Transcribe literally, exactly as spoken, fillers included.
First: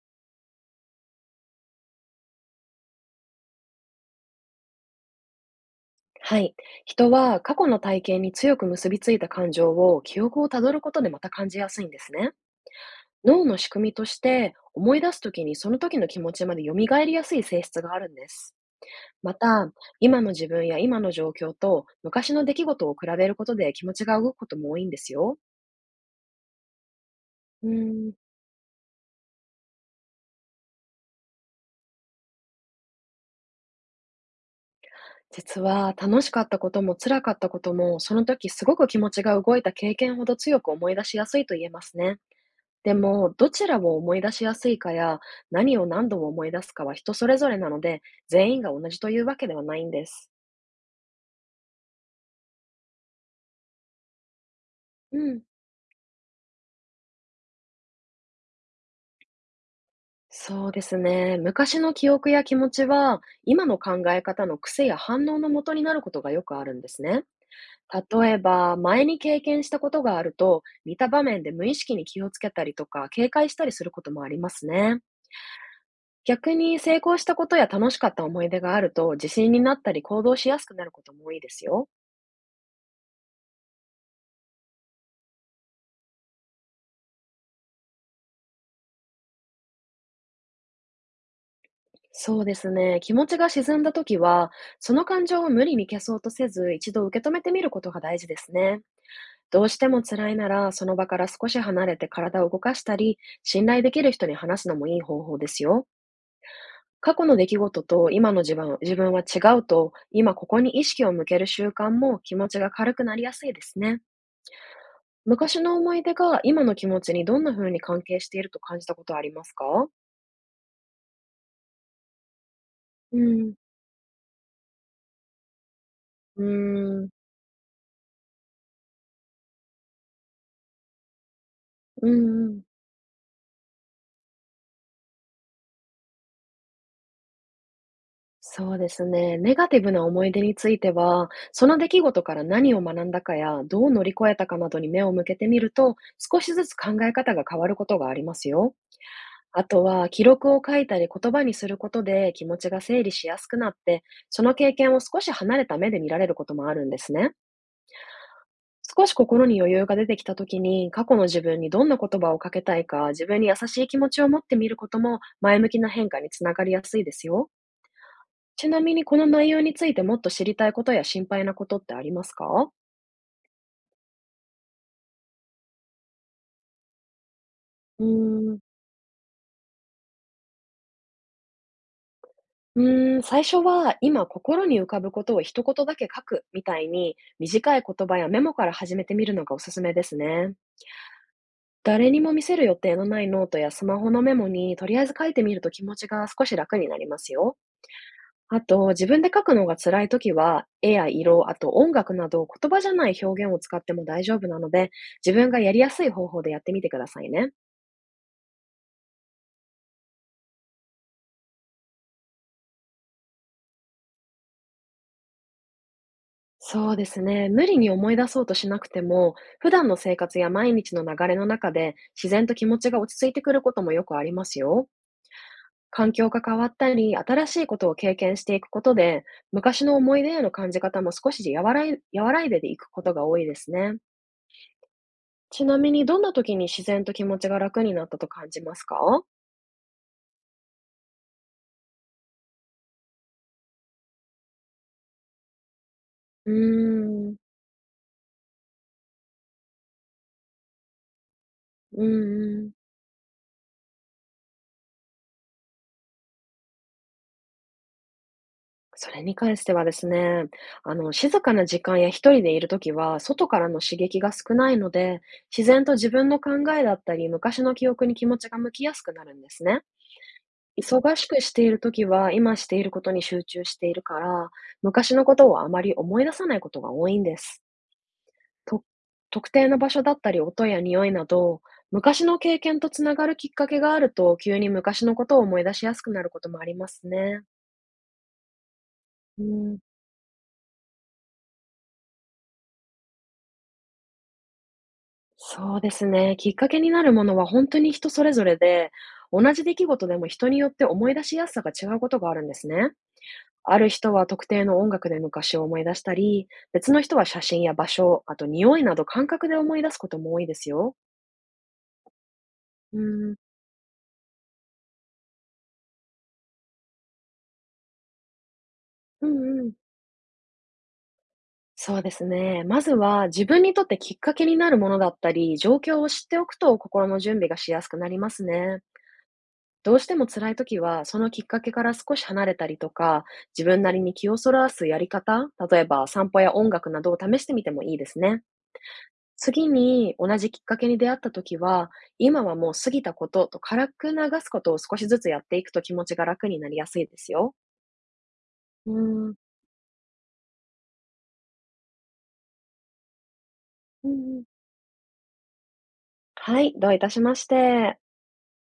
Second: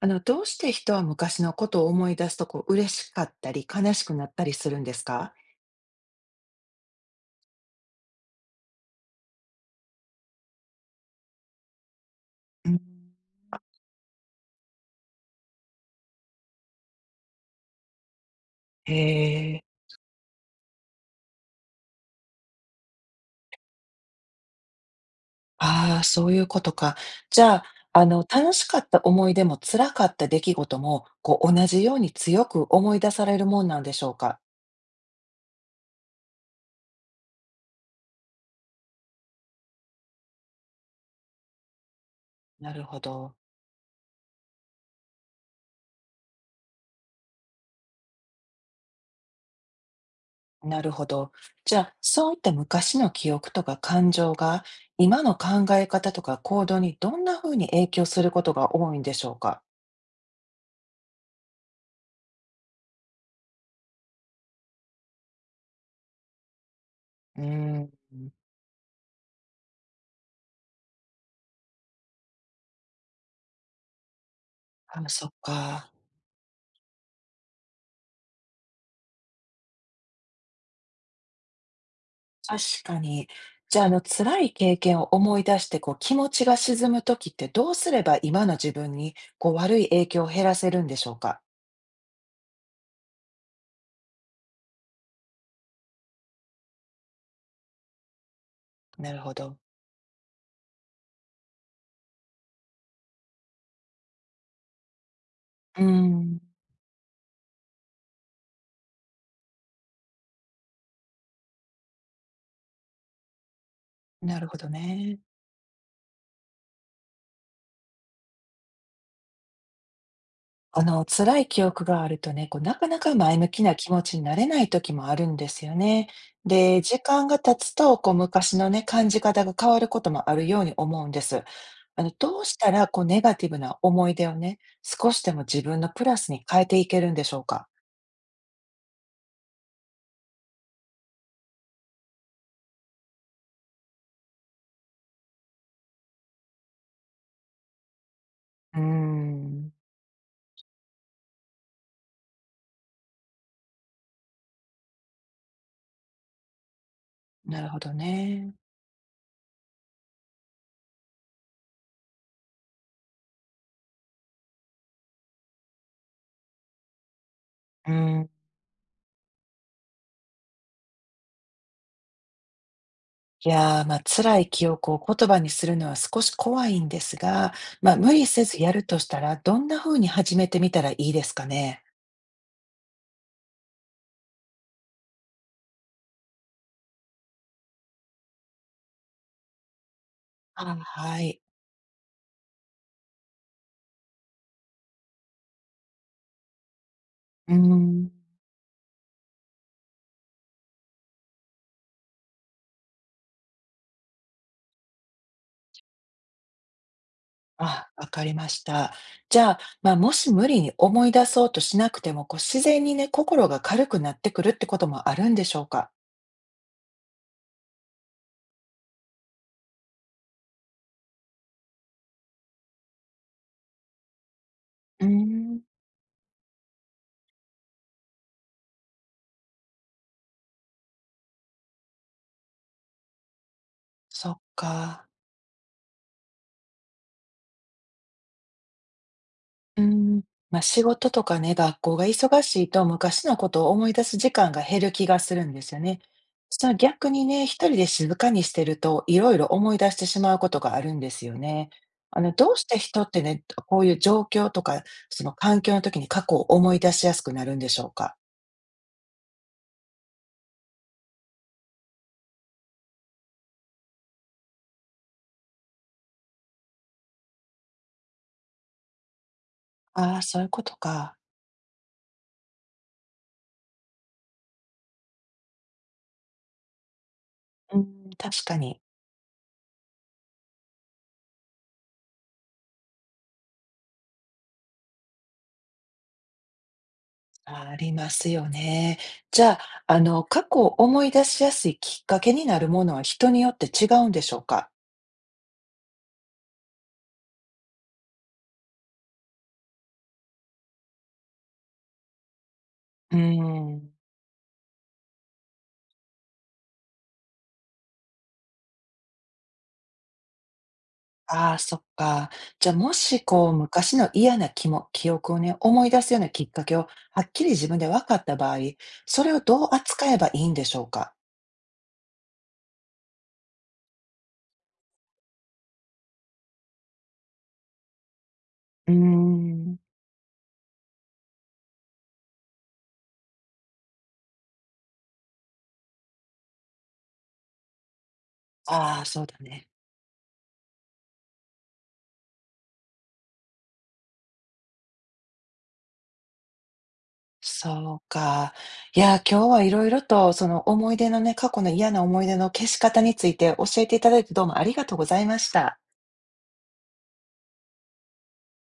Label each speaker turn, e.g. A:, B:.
A: あの、どうして人は昔のことを思い出すとこう嬉しかったり悲しくなったりするんですか？
B: はい。人は過去の体験に強く結びついた感情を記憶をたどることでまた感じやすいんですね。
A: うん。
B: 脳の仕組みとして思い出すときにその時の気持ちまで蘇りやすい性質があるんです。
A: へ
B: ま
A: え、
B: た、今の自分や今の状況と昔の出来事を比べることで気持ちが動くことも多いんですよ。
A: ああ、そういうことか。じゃあ、
B: う
A: あ
B: ーん。
A: の、楽しかった思い出も辛かった出来事も、こう同じように強く思い出されるもんなんでしょうか？
B: 実は楽しかったことも辛かったこともその時すごく気持ちが動いた経験ほど強く思い出しやすいと言えますね。
A: なる
B: で
A: ほ
B: も、
A: ど、
B: どちらを思い出しやすいかや、何を何度も思い出すかは人それぞれなので、全員が同じというわけではないんです。
A: なるほど。じゃあ、そういった昔の記憶とか感情が、
B: う
A: 今の
B: ん。
A: 考え方とか行動にどんな風に影響することが多いんでしょうか？
B: そうですね。昔の記憶や気持ちは、今の考え方の癖や反応の元になることがよくあるんですね。
A: うーん、
B: 例えば、前に経験したことがあると、似た場面で無意識に気をつけたりとか、警戒したりすることもありますね。
A: ああ、そっか。
B: 逆に成功したことや楽しかった思い出があると、自信になったり行動しやすくなることも多いですよ。
A: 確かに。じゃあ、あの、辛い経験を思い出して、こう、気持ちが沈む時って、どうすれば今の自分に、こう、悪い影響を減らせるんでしょうか？
B: そうですね。気持ちが沈んだときは、その感情を無理に消そうとせず、一度受け止めてみることが大事ですね。
A: なるほど。
B: どうしても辛いなら、その場から少し離れて体を動かしたり、信頼できる人に話すのもいい方法です
A: うー
B: よ。
A: ん、
B: 過去の出来事と今の自分自分は違うと、今ここに意識を向ける習慣も気持ちが軽くなりやすいですね。
A: なるほどね。
B: 昔の思い出が今の気持ちにどんな風に関係していると感じたことはありますか？
A: あの、辛い記憶があるとね、こう、なかなか
B: う
A: 前向
B: ん。
A: きな気持ちになれない時もあるんですよね。
B: う
A: で、時
B: ーん。
A: 間が経つと、こう、昔のね、感じ方が変わることもあるように思うんです。あ
B: う
A: の、どう
B: んう
A: し
B: ん。
A: たら、こう、ネガティブな思い出をね、少しでも自分のプラスに変えていけるんでしょうか？
B: そうですね。ネガティブな思い出については、その出来事から何を学んだかや、どう乗り越えたかなどに目を向けてみると、少しずつ考え方が変わることがありますよ。
A: うー
B: あ
A: ん、
B: とは、記録を書いたり言葉にすることで気持ちが整理しやすくなって、その経験を少し離れた目で見られることもあるんですね。
A: なるほどね。
B: 少し心に余裕が出てきた時に、過去の自分にどんな言葉をかけたいか、自分に優しい気持ちを持ってみることも、前向きな変化につながりやすいですよ。
A: うん。
B: ちなみにこの内容についてもっと知りたいことや心配なことってありますか？
A: いやー、まあ、辛い記憶を言葉にするのは少し怖いんですが、まあ、
B: う
A: 無理せ
B: ー
A: ずや
B: ん。
A: るとしたら、どんな風に始めてみたらいいですかね？
B: うーん、最初は今心に浮かぶことを一言だけ書くみたいに短い言葉やメモから始めてみるのがおすすめですね。
A: あはい。
B: 誰にも見せる予定のないノートやスマホのメモにとりあえず書いてみると気持ちが少し楽になります
A: うー
B: よ。
A: ん。
B: あと、自分で書くのが辛いときは、絵や色、あと音楽など言葉じゃない表現を使っても大丈夫なので、自分がやりやすい方法でやってみてくださいね。
A: あ、わかりました。じゃあ、まあ、もし無理に思い出そうとしなくても、こう自然にね、心が軽くなってくるってこともあるんでしょうか？
B: そうですね。無理に思い出そうとしなくても、普段の生活や毎日の流れの中で、自然と気持ちが落ち着いてくることもよくありますよ。
A: うーん、
B: 環境が変わったり、新しいことを経験していくことで、昔の思い出への感じ方も少し和らい、和らいでいくことが多いですね。
A: そっか。
B: ちなみに、どんな時に自然と気持ちが楽になったと感じますか？
A: うーん、まあ、仕事とかね、学校が忙しいと昔のことを思い出す時間が減る気がするんですよね。
B: うー
A: その逆に
B: ん、
A: ね、一人で静かにしてるといろいろ思い出してしまうことがあるんですよね。
B: う
A: あの、
B: ん
A: どう
B: う
A: し
B: ん。
A: て人ってね、こういう状況とか、その環境の時に過去を思い出しやすくなるんでしょうか？
B: それに関してはですね、あの、静かな時間や一人でいるときは、外からの刺激が少ないので、自然と自分の考えだったり、昔の記憶に気持ちが向きやすくなるんですね。
A: ああ、そういうこと
B: 忙
A: か。
B: しくしているときは、今していることに集中しているから、昔のことをあまり思い出さないことが多いんです。
A: うん、確かに。
B: と、特定の場所だったり、音や匂いなど、昔の経験とつながるきっかけがあると、急に昔のことを思い出しやすくなることもありますね。
A: ありますよね。
B: う
A: じゃあ、
B: ん。
A: あの、過去を思い出しやすいきっかけになるものは人によって違うんでしょうか？
B: そうですね。きっかけになるものは本当に人それぞれで、同じ出来事でも人によって思い出しやすさが違うことがあるんですね。
A: う
B: ある
A: ん。
B: 人は特定の音楽で昔を思い出したり、別の人は写真や場所、あと匂いなど感覚で思い出すことも多いですよ。
A: ああ、そっか。じゃあ、も
B: う
A: し
B: ん、
A: こう、昔の嫌なきも記憶をね、思い出すようなきっかけをはっきり自分で分かった場合、そ
B: う
A: れを
B: んう
A: どう
B: ん。
A: 扱えばいいんでしょうか？
B: そうですね。まずは自分にとってきっかけになるものだったり、状況を知っておくと心の準備がしやすくなりますね。
A: うーん。
B: どうしても辛い時は、そのきっかけから少し離れたりとか、自分なりに気をそらすやり方、例えば散歩や音楽などを試してみてもいいですね。
A: ああ、そうだ
B: 次
A: ね。
B: に同じきっかけに出会った時は、今はもう過ぎたことと軽く流すことを少しずつやっていくと気持ちが楽になりやすいですよ。
A: そうか。
B: う
A: いや、
B: ん、
A: 今日は色々とその思い出のね、過去の嫌な思い出の消し方について教えてい
B: う
A: ただいて
B: んうん。
A: どうもありがとうございました。
B: はい、どういたしまして。